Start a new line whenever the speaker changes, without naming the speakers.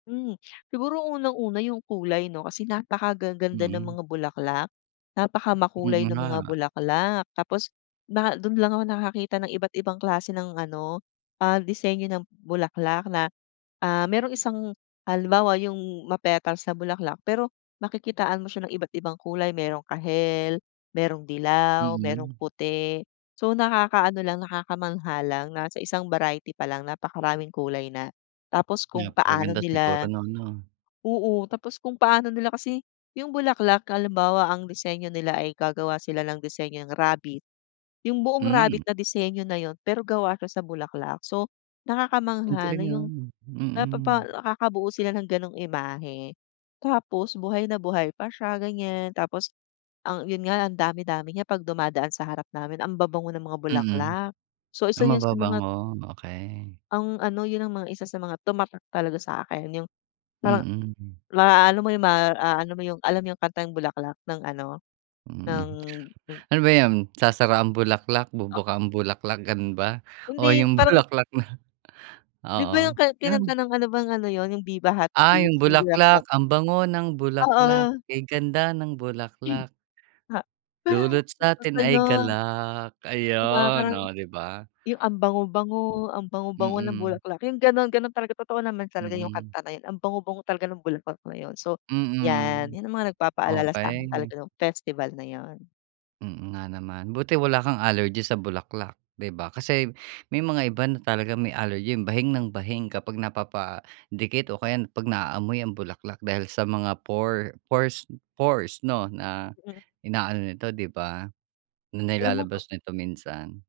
Hmm, siguro unang-una yung kulay, 'no? Kasi napakagaganda ng
Mm.
mga bulaklak,
Mm
napakamakulay ng
nga.
mga bulaklak. Tapos naha do'n lang ako nakakita ng iba't ibang klase ng ano, ah, disenyo ng bulaklak na, ah, merong isang halimbawa yung ma-petals na bulaklak, pero makikitaan mo siya ng iba't ibang kulay mayroong kahel, merong dilaw, merong
Mm.
puti. So, nakakaano lang nakakamangha lang na sa isang variety pa lang napakaraming kulay na tapos kung paano
Napakaganda siguro
nila
no'n, 'no?
oo, tapos kung paano nila kasi yung bulaklak halimbawa ang disenyo nila ay gagawa sila ng disenyong rabbit. Yung buong rabbit
Hmm.
na disenyo na yun pero gawa siya sa bulaklak so,
Ang
nakakamangha na
galing
yung,
no'n,
napapa
mm.
nakakabuo sila ng gano'ng imahe. Tapos buhay na buhay pa siya ganyan tapos ang yun nga ang dami-dami niya pag dumadaan sa harap namin ang babango ng mga
Mm,
bulaklak. So,
ah,
isa yun sa mga
mababango? Okey.
Ang ano yun ang mga isa sa mga tumatak talaga sa'kin yung parang
Mm, hmm.
ma-aano mo yung ma-aano mo yung alam niyo kantang Bulaklak ng ano
Hmm,
ng hmm.
ano ba yan sasara ang bulaklak,
Oh.
bubuka ang bulaklak gano'n ba?
Hindi
O
d
yung
parang
bulaklak na?
'Di ba, yung
Oo,
ka
nam
kinanta nung ano bang ano yun yung Viva Hot
Ah,
Babes
yung
yung
bulaklak
Bulaklak.
ang bango ng bulaklak
Oo.
kay ganda ng bulaklak dulot satin
Basta
ay
yun.
galak
'Di ba
ayun,
parang
oh, 'di ba?
yung ang bango-bango, ang bango-bango ng
Mm.
bulaklak yung gano'n, gano'n talaga totoo naman talaga yung
Mm.
kanta na yun ang bango-bango talaga ng bulaklak na yun. So, 'yan
Mm,
'yan ang mga nagpapaalala sa akin talaga
okey.
nong festival na yun.
Mm, nga naman buti wala kang allergy sa bulaklak, 'di ba? Kasi may mga iba na talagang may allergy bahing ng bahing kapag napapadikit o kaya pag na-aamoy ang bulaklak dahil sa mga por porse pores, 'no? Na
Mm.
inaano ito, 'di ba? Na
Alam mo to
ilalabas nito minsan?